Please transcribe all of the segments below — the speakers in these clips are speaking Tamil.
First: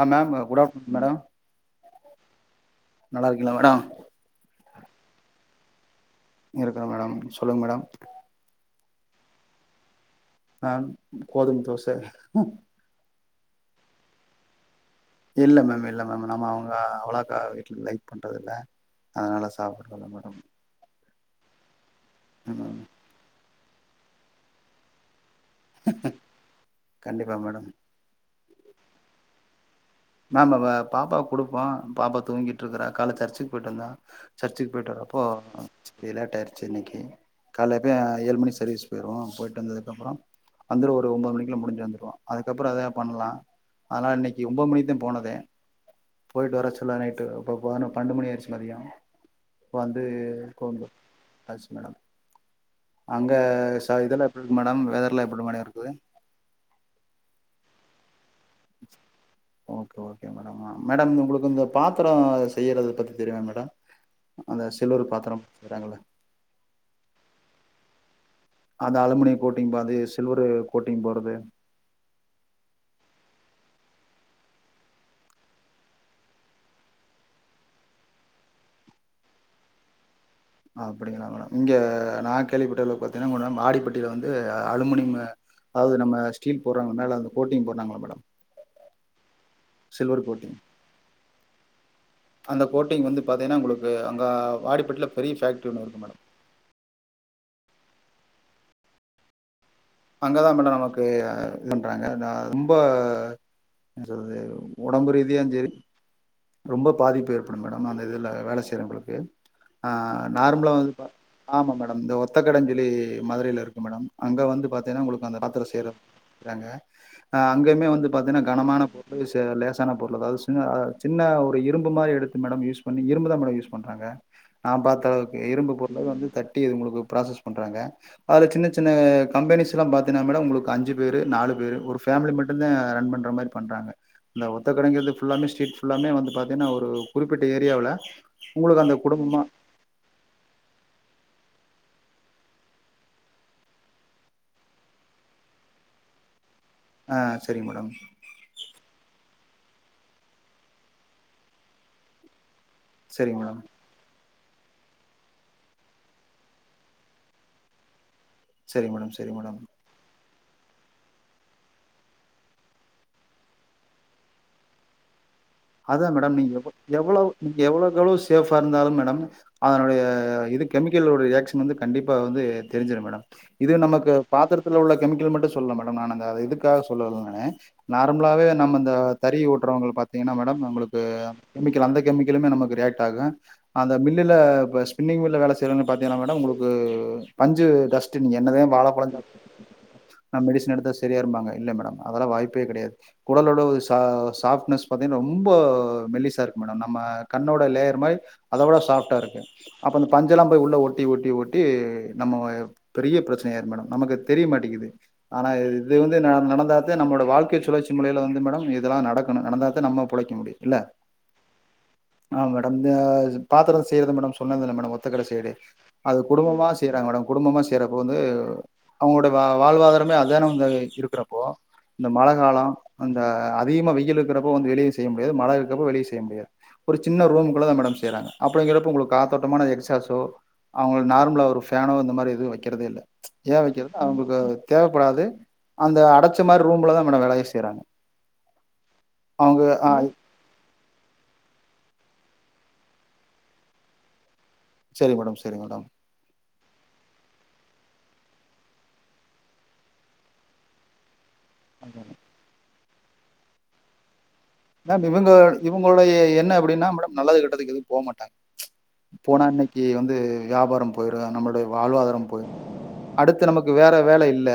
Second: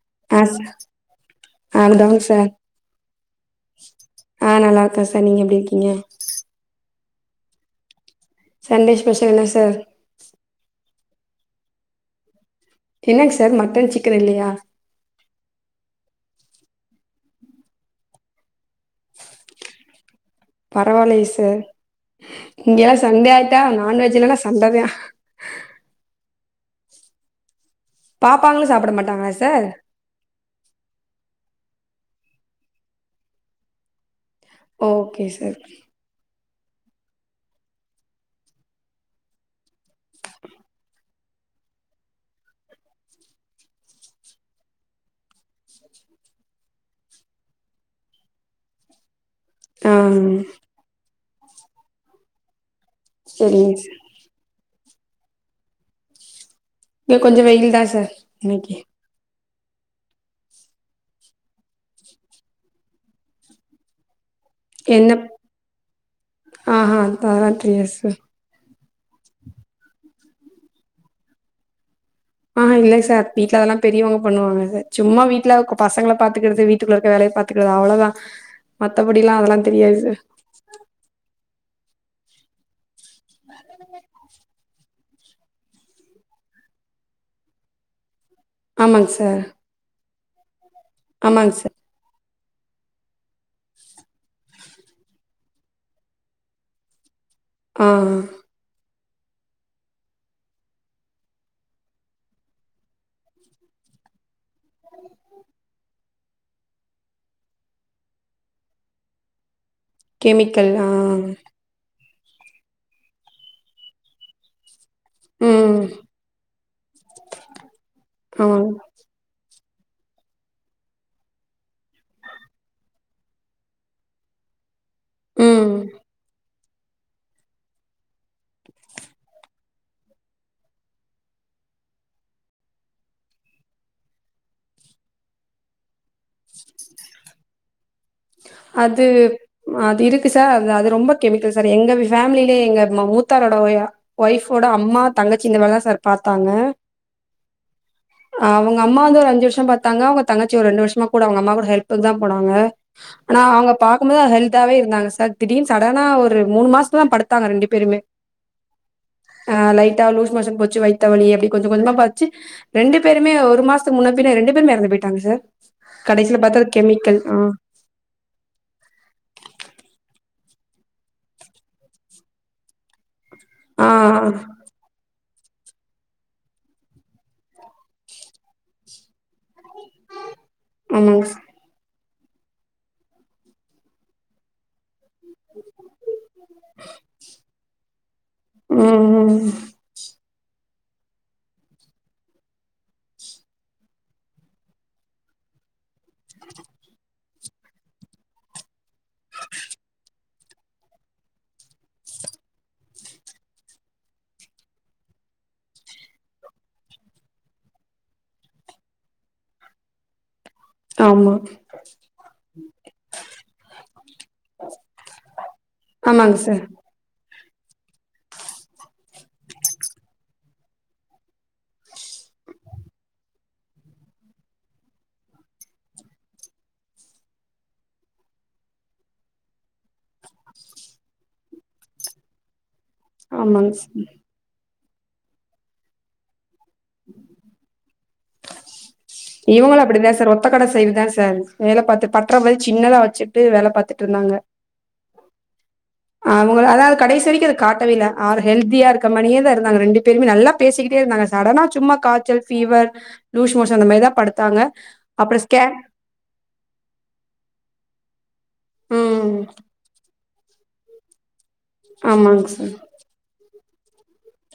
ஆ மேம் குட் ஆஃப்டர்நூன் மேடம் அதங் சார் நல்லாருக்கிங்ளா மேடம் ஆ நல்லாருக்கேன் சார் நீங்க எப்டி இருக்கீங்க இருக்கேன் மேடம் சொல்லுங்க மேடம் சண்டே ஸ்பெஷல் என்னா சார் ஆ கோதுமை தோச என்னங்கு சார் மட்டன் சிக்கன் இல்லையா இல்ல மேம் இல்ல மேம் நம்ம அவங்க அவலாக்கா வீட்ல லைக் பண்றது இல்ல அதனால சாப்பாடு வல்ல மாட்ட பரவாயில்லயே சார் ம் இங்கல்லாம் சண்டே ஆயிட்டா நான்வெஜ்லல்லாம் சண்டை தா கண்டிப்பா மேடம் பாப்பாங்களும் சாப்ட மாட்டாங்களா சார் மேம் பாப்பா கொடுப்போம் பாப்பா தூங்கிட்டு இருக்கறா கால சர்ச்சுக்கு போயிட்டு வந்தான் சர்ச்சுக்கு போயிட்டு ஓகே வரப்போ சார் வெளையாட்ட ஆயிடுச்சு இன்னைக்கு காலைல பேய் ஏழு மணி சர்வீஸ் போயிருவோம் போயிட்டு வந்ததுக்கு அப்றம் வந்துடும் ஒரு ஒம்பது மணிக்குள்ள முடிஞ்சு வந்துடும் அதுக்கப்புறம் அத பண்ணலாம் அதனால இன்னைக்கு ஒம்பது மணிக் கு தா போனதே போயிட்டு வர சொல்ல நைட்டுஅப்பும் போனோம் பன்னென்டு மணி ஆயிடுச்சு மதியம் இப்ப ஆ வந்து கொஞ் எஸ் மேடம் அங்க சரிங்க ச சார் இதுல இருக்குது மேடம் வெதர்லா எப்படி மேடம் இருக்குது இங்க கொஞ்ச வெயில் தா சார் இன்னைக்கி ஓகே ஓகே மேடம் மேடம் உங்குளுக்கு இந்த பாத்தரோ செய்யறத பத்தி தெரியுமா மேடம் அந்த சில்வர் என்ன பாத்திரம் செய்றாங்கல்ல ஆஹா அது பாத்தில்ல சார் அது அலுமினியம் கோட்டிங் பாது சில்வரு கோட்டிங் போறது ஆ ஹா இல்ல சார் வீட்ல அதெல்லா பெரியவுங்க பண்ணுவாங்க சார் சும்மா வீட்ல பசங்கள பாத்துக்கிறது வீட்டுக்குள்ள இருக்க வேலைய பார்த் துக்கிறது அவ்ளோ தா மத்தபடிலா அதெல்லா தெரியாது சார் அப்படிங்களா மேடம் இங்க நா கேள்விப்பட்டல பாத்தீனா மேடம் வாடிப்பட்டியில வந்து அலுமனியம்மு அதாவது நம்ம ஸ்டீல் போட்றாங்க மேல அந்த கோட்டிங் போட்றாங்கள மேடம் ஆமாங் சர் சில்வர் கோட்டிங் ஆமாங்க சர் அந்த கோட்டிங் வந்து பாத்தினா உங்ளுக்கு அங்க வாடிப்பட்டில பெரிய ஃபேக்ட்ரி ஒன்னு இருக்கு மேடம் ஆ அங்கதா மேடம் நமக்கு இது பன்றாங்க ரொம்போ என் சொல்து உடம்பு ரீதியா செரி ரொம்ப பாதிப்பு ஏற்படு மேடம் அந்த இதுல வேல செய்றவுங்களுக்கு ஆ கெமிக்கல் நார்மலா ஆ வந்து பா ஆமா மேடம் தோ ஒத்தக்கடன் சொல்லி மதுரையில இருக்கு மேடம் அங்க வந்து பார்த்தீனா உங்ளுக் அந்த பாத்தர செய் ம். றாங்க அங்கமே வந்து பாத்தீனா ஆமாங்க. கனமான பொ லேசா லேசான பொருள் அதாவது சின்ன சின்ன ஒரு இரும்பு மாரி எடுத்து மேடம் யூஸ் பண்ணி இரும்பு தா மேடம் யூஸ் பண்றாங்க நா பாத் த அளவுக்கு ம். இரும்பு பொருள வந்து தட்டி உங்குளுக்கு ப்ராசஸ் பண்றாங்க அதுல சின்ன சின்ன கம்பெனிஸ் லா பார்த்தீனா மேடம் உங்குளுக்கு அஞ்சு பேரு நாலு பேரு ஒரு ஃபேமிலி மட்டு தா ரன் பண்ற மாரி பண்றாங்க இந்த ஒத்தக்கடைங்கிறது ஃபுல்லாமே ஸ்ட்ரீட் ஃபுல்லாமே வந்து பாத்தீனா ஒரு குறிப்பிட்ட ஏரியாவுல உங்களுக்கு அந்த அது குடும்பமா அது இருக்கு சார் அ அது ரொம்ப கெமிக்கல் சார் எங்க ஃபேமிலே எங்க மூத்தாரோட ஒய்யா ஒய்ஃப் வோட அம்மா தங்கச்சிங்க இந்த வேல தா சார் பார்த்தாங்க ஆ செரிங் மேடம் ஆ அவுங்க அம்மா வந்து ஒரு அஞ்சு வர்ஷஷோ பாத்தாங்க அவுங்க தங்கச்சி ஒரு ரெண்டு வர்ஷமா கூட அவுங்க அம்மா கூட ஹெல்ப்புக்கு தா போனாங்க சரிங்க அனா மேடம் அவுங்க பார்க்கும் போது ஹெல்த் ஆவே இருந்தாங்க சார் திடீர்ன்னு சடனா ஒரு மூணு மாஸ்த்து தா படுத்தாங்க ரெண்டு பேருமே சரிங்க மேடம் சரிங்க ஆ மேடம் லைட்டா லூஸ் மோஷன் போச்சு வைத்தவலி அப்டி கொஞ்ச கொஞ்சமா பாச்சு ரெண்டு பேருமே ஒரு மாசத்து முன்ன பின்ன ரெண்டு பேருமே இறந்து போயிட்டாங்க சார் அதா மேடம் கடைசில நீங்க பாத்தா எவ அது கெமிக்கல். எவ்ளோ ஆ. நீங்க எவ்ளோக் எவ்ளோ சேஃப்பா இருந்தாலும் மேடம் அதனுடைய இது கெமிக்கலுடைய ரியாக்ஷன் வந்து கண்டிப்பா வந்து தெரிஞ்சிரு மேடம் இது ஆ நமக்கு பாத்திரத்துல உள்ள கெமிக்கல் மட்டு சொல்ல மேட நா இதுக்காக சொல்லல நானு நார்மலாவே நம்ம இந்த தறி ஓட்டுறவுங்க பாத் தீங்கனா மேடம் உங்களுக்கு ஆமாங்க சார் கெமிக்கல் அந்த கெமிக்கலுமே நமக்கு ரியாக்ட் ஆகு அந்த மில்லுல ஸ்பின்னிங் மில்ல வேல செய்றவுங்க பாரத்தீங்ன்னா மேடம் உங்குளுக்கு பஞ்சு டஸ்டின் என்னதா வாழ பழ ம் சாப் ம் நான மெடிசன் எடுத்த செரி ஆயிரும் பாங்க இல்ல மேடம் அதெல்லா வாய்ப்பே கெடையாது குடலோட ஒரு ச சாஃப்ட்னஸ் பாத்தீங்ன்னா ரொம்போ மெல்லிசா இருக்கு மேடம் நம்ம கண்ணோட லேயர் மாரி அத வுட சாப்ஃ டா இருக்கு அப்ப அந்த பஞ் எல்லா போய் உள்ள ஒட்டி ஒட்டி ஒட்டி நம்ம பெரிய ப்ரச்சன ஆயிரு மேடம் நமக்கு தெரிய மாட்டிக்குது ஆனா இது வந்து நடந்தாதா நம்மோட வாழ்க்கை சுழற்சி முறைல வந்து மேடம் இதெல்லா நடக்கணு நடந்தா நம்ம பொழக்க முடியு இல்ல ஆமா ஆ மேடம் பாத்திர செய்யறதா மேடம் சொன்னாதானே மேடம் ஒத்த கட சைடு ஆமாங்க சார் செய்றாங்க மேட குடும்பமா செய்யறப்போ வந்து அவுங்களுடைய வாழ்வாதாரமே அதான இருக்கிறப்போ இந்த மழ கால அந்த அதிகமா வெயில் இருக்கிறப்போ வந்து வெளிய செய்ய முடியாது மழ இருக்கிறப்போ வெளிய செய்ய முடியாது ஒரு சின்ன ரூமுக்குள்ளதா மேடம் செய்றாங்க அப்டிங்கிறப்ப உங்களுக்கு காத்தோட்டமான எக்சாஸோ அவுங்களுக்கு நார்மலா ஒரு ஃபேனோ இந்த மாரி எது வக்கிறதே இல்ல ஏ ஆமாங்க வக்கிறது சார் அவுங்களுக்கு தேவைப்படாது அந்த அடச்ச மாரி ரூம்லதா மேடம் வேலயே செய்றாங்க அவங்க இவங்களு ஆ அப்டிதா சார் ஒத்த கட செய்வதா சார் வேல பாத்து பட்ற மாரி சின்னதா வச்சுட்டு வேல பாத்துட்டு இருந்தாங்க சேரிங் மேடம் சேரிங் மேடம் அவங்க அதாது கடைசி வரைக்கு அத காட்டவே இல்ல அவர் ஹெல்தியா இருக்க மாியே தா இருந்தாங்க ரெண்டு பேருமே நல்லா பேசிக்கிட்டே இருந்தாங்க சடனா சும்மா காச்சல் ஃபீவர் லூஸ் மோஷன் அந்த மாரிதா படுத்தாங்க மேம் இவங்க அப்புறோ ஸ்கேன் இவங்களுடைய என்ன அப்டின்னா மேடம் நல்லது கெட்டதுக்கு எதும் போ மாட்டாங்க ம் போனான்னக் கி வந்து வியாபாரம் போயிரு நம்மளுடைய வாழ்வாதார ஆமாங்க போய் சார் அடுத்து நமக்கு வேற வேல இல்ல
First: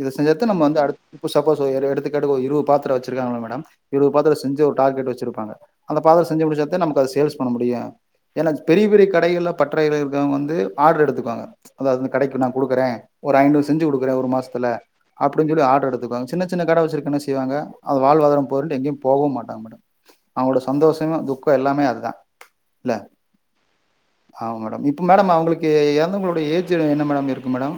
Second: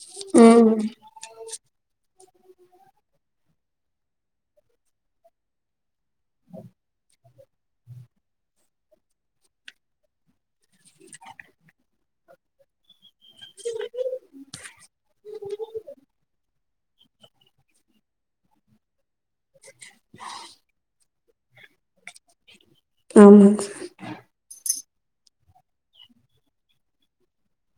இத செஞ்சத்த நம்ம ம் வந்து அடு இப்போ சப்போஸ் எடுத்துக்காட்டுக் இருவ பாத்ர வச்சிருக்காங்களா மேடம் இருவ பாத்ர செஞ்சு ஒரு டார்கெட் வச்சுருப்பங்க அந்த பாத செஞ்சு முடிச்சதா நமக்கு அத சேல்ஸ் பண்ண முடியு என்னா பெரிய பெரிய கடைகள்ல பற்றறைகள் இருக்குறவங்க வந்து ஆர்டர் எடுத்துக்குவாங்க அதா கடைக்கு நா குடுக்குறே ஒரு ஐந்நூறு செஞ்சு குடுக்குறே ஒரு மாசத்ல அப்டின்னு சொல்லி ஆடர் எடுத்துக்குவாங்க சின்ன சின்ன கட வச்சுக்க என்ன செய்வாங்க வாழ்வாதார போயிருண்டு எங்கெயு போவு ட மேட அவங்களோட சந்தோஷங்க துக்க எல்லாமே அதுதா இல்ல ஆமாங்க ஆம மேடம் இப்ப மேடம் அவங்களுக்கு எறந்தவங்களோடைய ஏஜ் என்ன மேடம் இருக்கு மேடம்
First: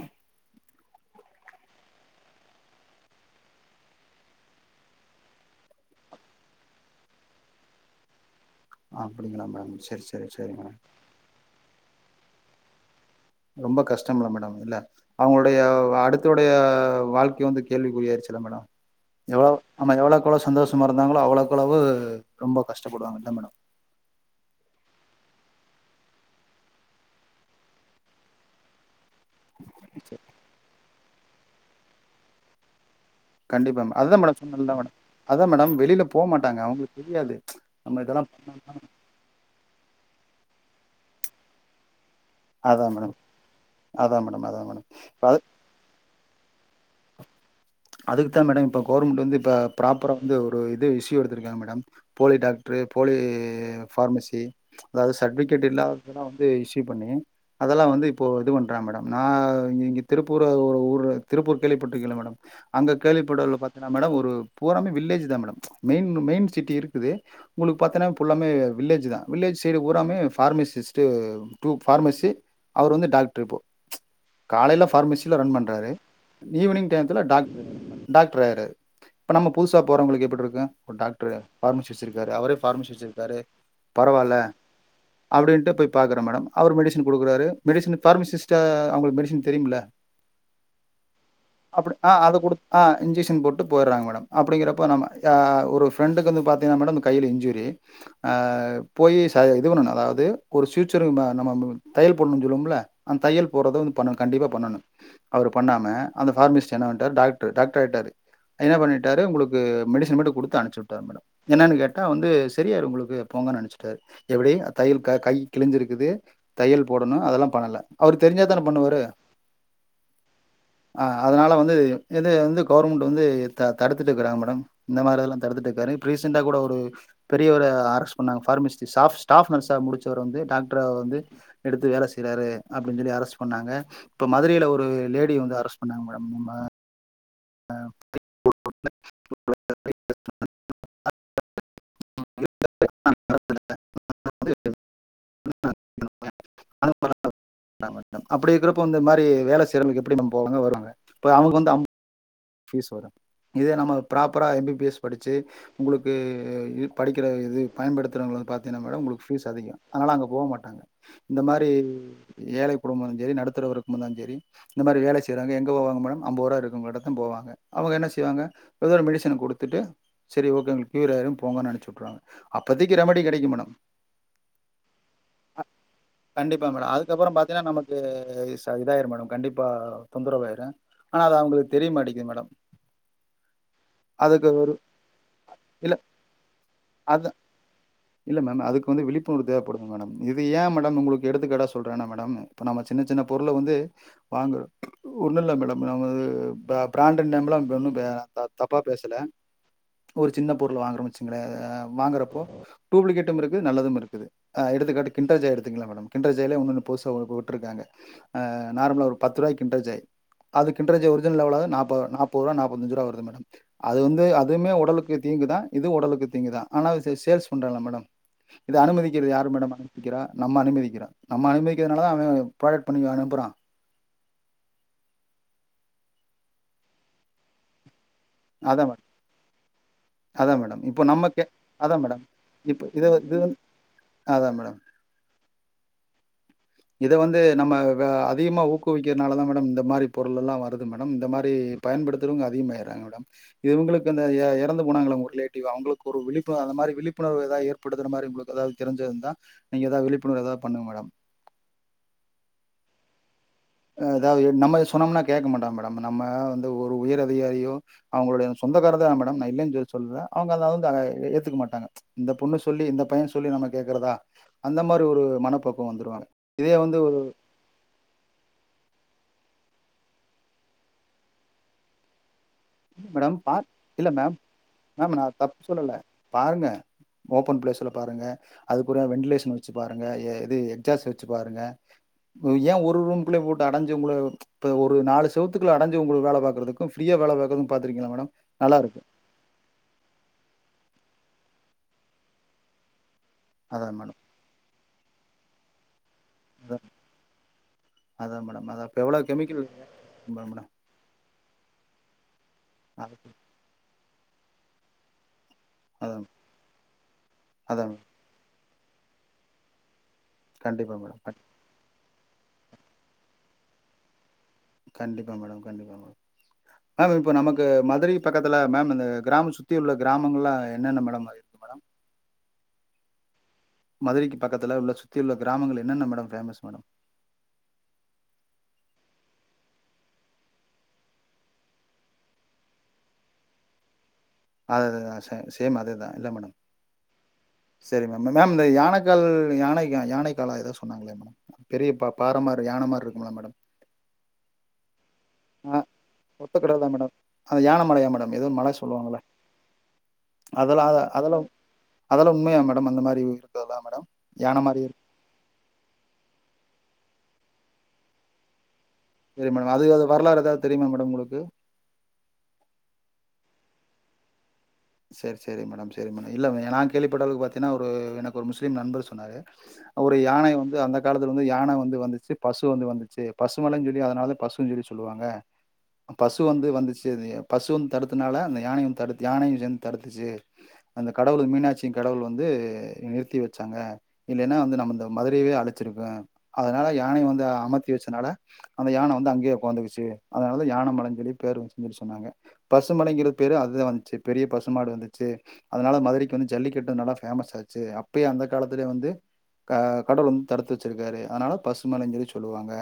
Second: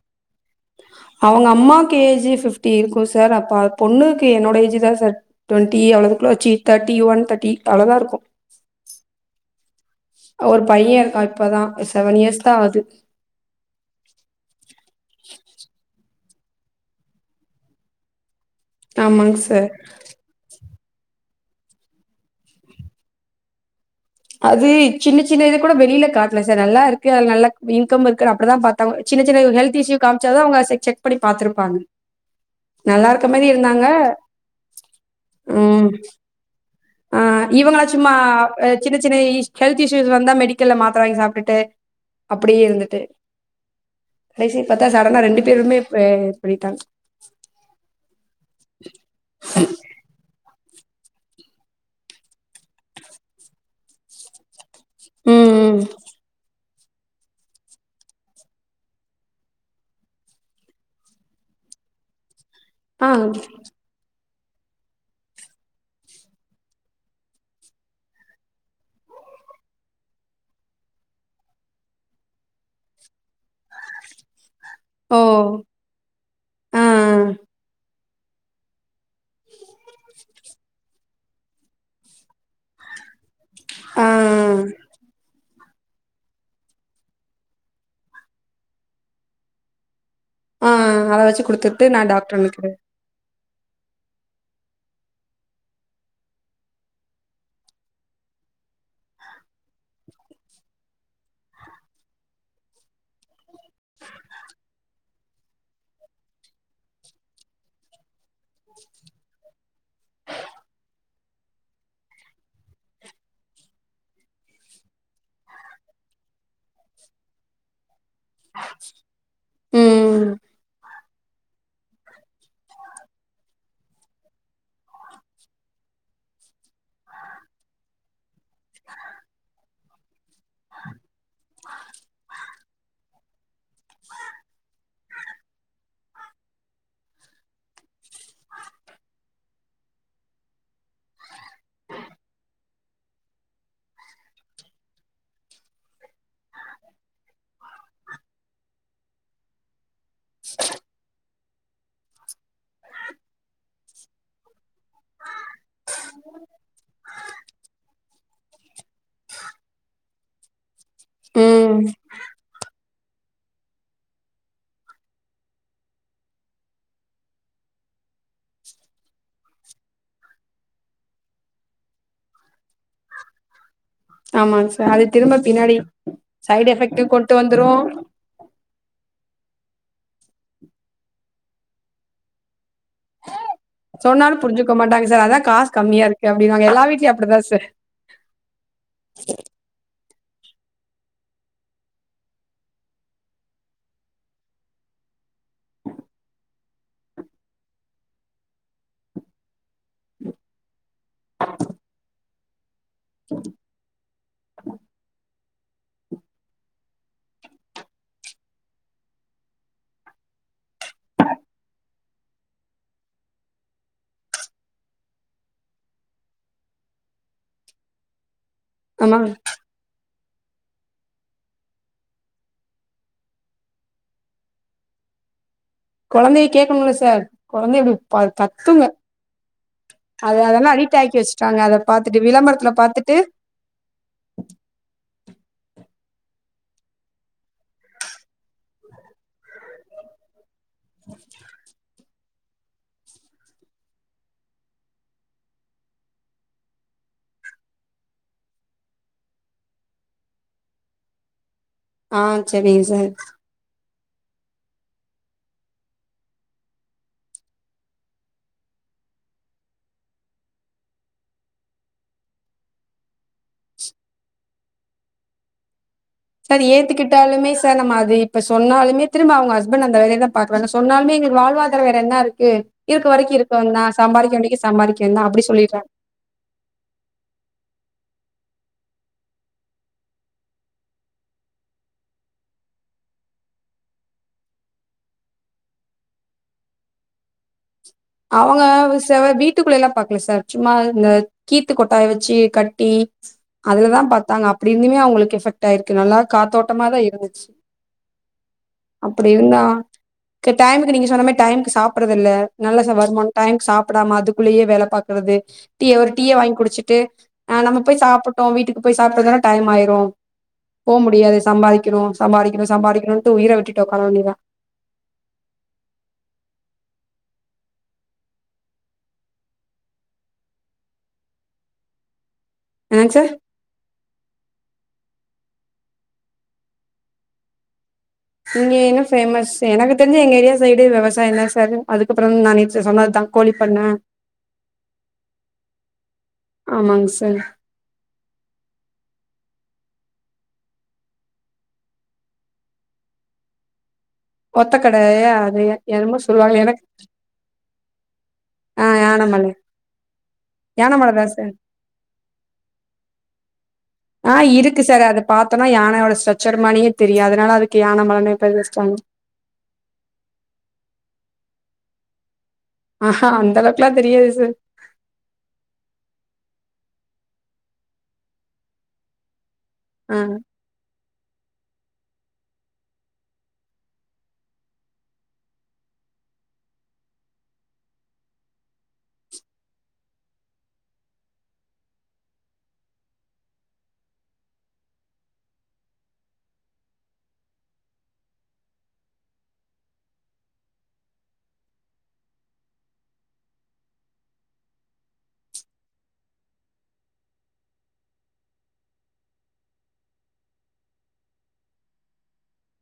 அவுங்க அம்மாக்கு ஏஜ் ஃபிப்டி இருக்கு சார் அப்ப பொண்ணுக்கு என்னோட ஏஜ்தா சார் ட்வெண்டி அவ்ளதுக்குள்ள வச்சி தேர்ட்டி ஒன் தேர்டி அவ்ளதா இருக்கு ஆ அப்டிங்களா மேடம் ச் ஒரு பைய இருக்கா இப்பதா செவன் இயர்ஸ்தா ஆவ்து ரொம்ப கஷ்டம் இல்ல மேடம் இல்ல அவுங்களுடைய அடுத்துடைய வாழ்க்கை வந்து கேள்விக்குறியாடுச்சுல மேடம் ஆமாங்க எவ்ள சார் நம்ம எவ்ளக்கெவளவு சந்தோஷமா இருந்தாங்களோ அவ்ளக்குளவு ரொம்ப கஷ்டப்படுவாங்க இல்ல மேடம் அது சின்ன சின்ன இது கூட வெளில காட்ல சார் நல்லா இருக்கு நல்லா இன்கம் இருக்குன்னு அப்டிதா பா த்தோ சின்ன சின்ன ஹெல்த் இஸூ காமிச்ச அவுங்க செக் பண்ணி பாத்திருப்பாங்க நல்லா இருக்க மாரி கண்டிப்பா இருந்தாங்க அதுதா மேடம் சொன்னா மேடம் அதா மேடம் ம் வெளில போ மாட்டாங்க அவுங்களுக்கு ஆ இவங்களா சும்மா சின்ன சின்ன இ ஹெல்த் இஸ்யூஸ் வந்தா மெடிக்கல்ல மாத்ர வாங்கி சாப்ட்டுட்டு அப்டியே அதா இருந்துட்டு மேடம் அதா மேடம் கடைசி அதா மேடம் பாத்தா சடனா ரெண்டு பேருமே பண்ணிட்டாங்க அதுக்குதா மேடம் இப்ப கவுர்மெண்ட் வந்து இப்ப ப்ராப் பரா வந்து ஒரு இது இஸ்யூ எடுத்துருக்காங்க மேடம் போலி டாக்டரு போலி ஃபார்மசி அதாது சர்ட்டிவிகேட் ம் இல்லாததெல்லா வந்து இஸ்யூ பண்ணி அதெல்லா வந்து இப்போ இது பண்றாக மேடம் நா இங்க திருப்பூரு ஊர் திருப்பூர் கேள்விப்பட்டுருக்கிங்ளா மேடம் அங்க ஆ கேள்விப்படல பத் மேடம் ஒரு பூராமே வில்லேஜ்தா மேடம் மெயின் மெயின் சிட்டி இருக்குது உங்களுக்கு பாத்தீன்னா புல்லாமே வில்லேஜ் தா வில்லேஜ் சைடு ஊராமே பார்மசிஸ்ட்டு டூ ஃபார்மசி அவர் வந்து டாக்டரு இப்போ ச் காலையில ஓ ஃபார்மசியில ரன் பண்றாரு ஆ ஈவினிங் டையத்துல டாக்டர் டாக்டர் ஆய்ராரு இப்ப நம்ம புதுசா போறவங்களுக்கு எப்டி இருக்கும் ஒரு டாக் டர் பார்மசி வெச்சிருக்கரு அவரே பார்மசி வெச்சிருக்காரு ஆ பரவாயில்ல அப்டின்ட்டு பாக்குரே மேடம் அவர் மெடிசன் கொடுக்குறாரு மெடிசன் பார்மசிஸ்டா அவங்களுக்கு மெடிசன் தெரியம்ல்லே ஆ ஆ அத வெச்சு கொடுத்துட்டு நான் ஆ அத டாக்டர் குடு ன்க்குறாறு ஆ இன்ஜெக்ஷன் போட்டு போயிடுறாங்க மேடம் அப்டிங்கிறப்போ நம்ம ஒரு ஃப்ரெண்டுக்கு வந்து பார்த்தீங்கன்னா மேடம் அந்த கையில் இன்சோரி ஆ போய் ச இது பண்ணணும் அதாவது ஒரு ஃபியூச்சருக்கு நம்ம தையல் போடணும் சொல்லும்ல அந்த தையல் போறத வந்து பண்ணணும் கண்டிப்பா பண்ணணும் அவரு பண்ணாம அந்த ஃபார்மஸ்ட் என்ன‌ பண்ணிடாரு டாக்டர் டாக்டர் ஆயிட்டாரு என்ன பண்ணிட்டாரு உங்களுக்கு மெடிசன் மட்டும் கொடுத்து அனுப்பிச்சி விட்டாரு மேடம் என்னன்னு கேட்டா வந்து செரியாரு உங்களுக்கு போங்கன்னு நினச்சிட்டரு எப்டி தையல் கை கிழிஞ்சிருக்குது தையல் போடணும் அதெல்லாம் பண்ணல அவரு தெரிஞ்சா தானே பண்ணுவாரு ம் ஆ அதனால் வந்து இத வந்து கவுவர்மெண்ட் வந்து த தடுத்துட்டு இருக்குறாங்க மேடம் இந்த மாரில்லாம் தடுத்துட்டு இருக்காரு ரீசண்டா கூட ஒரு பெரிய ஒரு அரஸ் வந்தாங்க ஃபார்மஸி ஸ்டாஃப் ஸ்டாஃப் நர்ஸா முடிச்சவர் வந்து டாக்டரா வந்து எடுத்து வேல செய்றாரு அப்டின்னு சொல்லி அரஸ்ட் பண்ணாங்க இப்ப மதுரையில ஒரு லேடி வந்து அரெஸ்ட் பண்ணாங்க மேடம் நம்ம ஆ ஆ அ [unintelligible] அப்டி இருக்கிறப்ப இந்த மாரி வேலை சேய்ரவங்க்க எப்டி நம்ம போவாங்க வருவாங்க இப்ப அவங்க வந்து பீஸ் வரும் இதே நம்ம ப்ராப்பரா எம் பி பி எஸ் படிச்சு உங்களுக்கு படிக்கிற இது பயன்படுத்துறவங்கனு பாத்தீங்கன்னா மேடம் உங்களுக்கு ஃபீஸ் அதிகம் அதனால அங்க போ மாட்டாங்க இந்த மாரி ம் ஏலை குடும்பம் செரி நடுத்தர வரு குடும்பம்த செரி இந்த மாரி வேலை செய்றங்க எங்க பொவங்க மேடம் அம்பொருவா இருக்கும் மேடம் போவாங்க அவங்க என்ன செய்வாங்க ஏதோ ஒரு மெடிசன கொடுத்துட்டு செரி ஓகே உங்களுக்கு கியூர ஆயிரும் போங்கன்னு நினைச்சி விடறாங்க அப்போதக்கு ரெமடி கிடைக்கும் மேடம் ஆமாங்க சார் அது திரும்ப பின்னாடி சைடு எஃபெக்ட கொண்டு வந்துரும் ஆய்ஸ் அது இதாயிரும் மேடம் கண்டிப்பா தொந்தரவாயிரும் ஆனா அது அவங்களுக்கு தெரியமாடிக்குது மேடம் சொன்னாலும் அதுக்கு ஒரு புரிஞ்சுக்க மாட்டங்க சார் அதான் காசு இல்ல கம்மியா இருக்கு அப்டிபாங்க எல்லா வீ்ட்லயும் அது அப்டிதான் சார் இல்ல மேம் அதுக்கு வந்து விழிப்புணர்வு தேவைப்படுதுங்க மேடம் இது ஏன் மேடம் உங்களுக்கு எடுத்துக்காட்டாக சொலிறேண்ணா மேடம் இப்போ நம்ம சின்ன சின்ன பொருளை வந்து வாங்கிறோ ஒன்னும் இல்ல மேடம் நம்ம பிராண்டட் நேம்லாம் ஒன்னு தப்பா பேசல ஒரு சின்ன பொருள் வாங்குறோம் வெச்சுங்களே வாங்குறப்போ டூப்ளிகேட்டும் இருக்குது நல்லதும் இருக்குது ஆ எடுத்துகாட்டுக்கு கிண்டர்ஜாய் எடுத்துங்கள மேடம் கிண்டர்ஜாயல ஒன்னொன்னு புதுச வுட்டுருக்காங்க நார்மலா ஒரு பத்து ரூவாய் கிண்டர்ஜாய் அது கிண்டர்ஜாய் ஒரிஜினல் எவளவு நாப்பது நாப்பருவா நாப்பத்தி அஞ்சு ருவா வருது மேடம் அது வந்து அதுவுமே உடலுக்கு தீங்குதான் இது உடலுக்கு தீங்குதான் ஆனா சேல்ஸ் பண்றலாம் மேடம் இத ஆமா அனுமதிக்கிறது யாரு மேடம் விக்கிறா நம்ம அனுமதிகிறோ நம்ம அனுமதிறதுனால தா அவன் ப்ராடக்ட் பண்ணி அனுப்புறான் குழந்தைய கேட்கணும்ல சார் குழந்தை அப்டி கத்துங்க அதான் மேடம் அது அதான் அதெல்லா மேடம். அடிட் இப்போ ஆக்கி நம்ம கே வெச்சுட்டாங்க அத அதான் பாத்துட்டு மேடம். விளம்பரத்துல பாத்துட்டு அதா மேடம் இத வந்து நம்ம வ அதிகமா ஊக்குவிக்கிறதுனாலதா மே டம் இந்த மாரி பொருள் எல்லா வருது மேடம் இந்த மாரி பயன்படுத்துறவங்க அதிகமா ஆயிட்றாங்க மேடம் இவங்களுக்கு அந்த எ எறந்து போனாங்கள ஒரு ரிலேட்டிவ் அவங்களுக்கு ஒரு விழிப்புணர் அந்த மாரி விழிப்புணர்வு ஏதா ஏர் படுதுற மாரி உங்களுக்கு எதாவ்து தெரிஞ்சு இருந்தா நீங்க ஏதா விப்புணர்வு ஏதா பண்ணுங்க மேடம் ஆ சரிங்க சா ஏதாவு நம்ம சொன்னோம்னா கேக்க மாட்டாங்க மேடம் நம்ம வந்து ஒரு உயர் அதிகாரியோ அவங்களுடைய சொந்தக்கார தா மேடம் நா இல்லலைன்னு சொல்லி சொல்லல அவங்க அத வந்து அத எ ஏத்துக்க மாட்டாங்க இந்த பொண்ணு சொல்லி இந்த பைய சொல்லி நம்ம கேக்குறதா அந்த மாரி ஒரு மணப்பக்குவோ வந்துருவாங்க சார் இதே வந்து ஒரு ஏத்துக்கிட்டாலுமே சார் நம்ம அது இப்ப சொன்னாலுமே திரும்ப அவங்க ஹஸ்பண்ட் அந்த வேலைய தா பாக்குறாங்க சொன்னாலுமே எங்களுக்கு வாழ்வாதார வேற என்ன இருக்கு இருக்க வரைக்கு மேடம் பா இருக்கனொந்தா இல்ல சம்பாதிக்க வேண்டிக்கு சம்பாதிக்க மேம் வேண்டியதுதா நான் அப்டி தப்பு சொல்லிறாங் சொல்லல. பாருங்க ஓப்பன் ப்ளேஸ்ல பாருங்க அதுக்கூட வென்ண்டிலேஷன் வெச்சு பாருங்க எது எக்ஸாஸ்ட் வெச்சு பாருங்க ஏ ஒரு ரூம்குள்ளயே போட்டு அடஞ்ச உங்கள இப்ப ஒரு நாலு செவத்துக்கள அடஞ்சு உங்கள வேல பாக்குறதுக்கு ஃப்ரீயா வேல பாக்குற பாத்துருக்கிங்ளா மேடம் அவங்க நல்லாருக்கு. செல வீ ட்டுக்குள்ள எல்லா பாக்கல சார் சும்மா இந்த கீத்து கொட்டாய வெச்சு கட்டி அதான் அதுலதா மேடம். பாத்தாங்க அப்டி இந்துமே அவங்களுக்கு எஃபெக்ட் ஆயிருக்கு நல்லா காத்தோட்டமாதா இருந்துச்சு அதா மேடம் அதா அப்ப எவ்ளோ கெமிக்கல் ம மேடம் இல்ல நீங்க சொன்ன மாரி டைமுக்கு சாப்றது இல்ல நல்லா சா அதுக்கு. வருமான் டைமுக்கு சாப்புடாம அதுக்குள்ளயே வேல பாக்குறது டீய ஒரு அதான் டீய வாங்கி குடிச்சுட்டு ஆ நம்ம அதான் போய் மேம். சாப்புட்டோ வீட்டுக்கு போய் சாப்ட்டு வந்தோனா டைம் ஆயிரு போ கண்டிப்பா மேடம். முடியாது சம்பாதிக்கணு சம்பாதிக்கணு சம்பாதிக்கணுன்ட்டு உயிர விட்டுட் உக்கார வேண்டியதா கண்டிப்பா மேடம் கண்டிப்பா மேடம் மேம் இப்ப நமக்கு மதுரை பக்கத்துல மேம் இந்த கிராம சுத்தி உள்ள கிராமங்கள்லா என்னென்ன மேடம் அது என்னங்க சார் மதுரைக்கு பக்கத்துல உள்ள சுத்தியுள்ள கிராமங்கள் என்னென்ன மேடம் ஃபேமஸ் மேடம் இங்க என்ன ஃபேமஸ் எனக்கு தெரிஞ்ச எங்க ஏரியா சைடு வெவசாய தா சார் அதுக்கப்புறோ நானு ச சொன்னதுதா கோழி பண்ண அதுதா ச சேம் அதுதா இல்ல மேடம் ஆமாங்க சார் சரி மேம் மேம் யானைக்கால் யானை கா யானை காலா ஏதோ சொன்னாங்களே மேடம் பெரிய பா பாற மாரி யான மாிர இருக்கும்ல மேடம் ஒத்த கடைா ஆயா ஆ ஒத்தக்கட தா மேடம் அ யான மலைமா மேடம் ஏதோ ஒன்னு மல ஆ சொல்லுவாங்களே யானமலை அதெல்லா யானமலைதா அதெல்லா சார் அதெல்லா உண்மையா மேடம் அந்த மாரி இருக்கதெல்லா மேடம் ஆ யான மாரி இருக்கு சார் அதை பாத்தோனா யானையோட ஸ்ட்ரச்சர் மாரியே தெரியு அதனால அதுக்கு யான மலனே பேர் வெச்டாங்க சரி மேடம் அது அது வரலாறு ஏதா தெரியுமா மேடம் உங்களுக்கு ஆஹா அந்த அளவுக்குல்லா தெரியாது சார் சரி சரி மேடம் சரி மேடம் இல்ல நா கேள்விப்பட்டது பாத்தீங்ன்னா ஒரு எனக்கு ஒரு முஸ்லீம் நண்பர் சொன்னாரு ஒரு ஆ யானை வந்து அந்த காலத்துல வந்து யான வந்து வந்துச்சு பசு வந்து வந்துச்சு பசு மலன் சொல்லி அதனால பசுன் சொல்லி சொல்லுவாங்க பசு வந்து வந்துச்சு பசு வந் தடுத்தனால அந்த யானையு வ தடுத்து யானையு சேந்து தடுத்துச்சு அந்த கடவுளு மீனாட்சியி கடவுள் வந்து நிறுத்தி வெச்சாங்க இல்லைன்னா வந்து நம்ம அந்த மதுரையவே அழிச்சிருக்கு அதனால யானை வந்து அமத்தி வச்சனால அந்த யானவந்து அங்கே ஒக்காந்துகிச்சு அதனால யான மலைன் சொல்லி பேரு வந்துச்சு சொன்னாங்க பசுமலைங்கிற பேரு அதுதீ வந்துச்சு பெரியபஸ் தும்மாடு வந்துச்சு அதுனால மதுரைக்கு வந்து ஜல்லிக்கட்டு நல்லா பேமஸ் ஆச்சு அப்பயே அந்த காலத்துலே வந்து அ கடவுள் வந்து தடுத்து வச்சுருக்காரு ஆனாலு பசுமலைஞ் சொி சொல்லுவாங்க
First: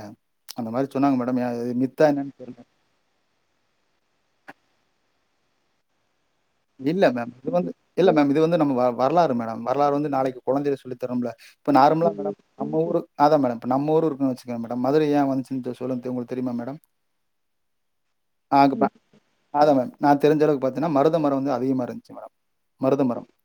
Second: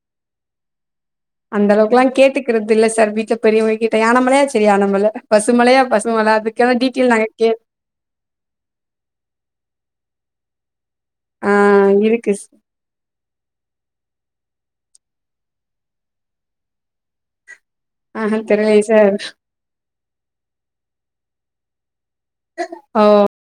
அந்த மாதிரி சொன்னாங்க மட் அந்த அளவுக்குலா கேட்டுக்கிறது இல்ல சார் வீட்லப் பெரியவுங்க கிட்ட யானைமலையா செரி மல பசுமலையா பசுமல அது இல்ல மேம் இ வந்து இல்ல மேம் இது வந்து நம்ம வ வர்லாறு மேடம் வரலாறு வந்து நாளைக்கு கொழந்தைல சொல்லி தரம்ல ஆ இப்ப நார்மலா மேடம் இருக்கு நம்ம ஊரு அதா மேடம் இப்ப நம்ம ஊரு இருக்குன் வச்சுக்கேங்க மதுரை ஏ வந்துச்சுன் சொ சொல்லுங் உங்களுக்கு தெரியுமா மேடம் அஹ தெரியிலே சர் அதா மேம் நா தெரிஞ்சளவுக்கு பாத்தீன்னா மருதமரொ வந்து அதிகமா இருந்த்ச்சு மேடம் மருத மரம். ஓ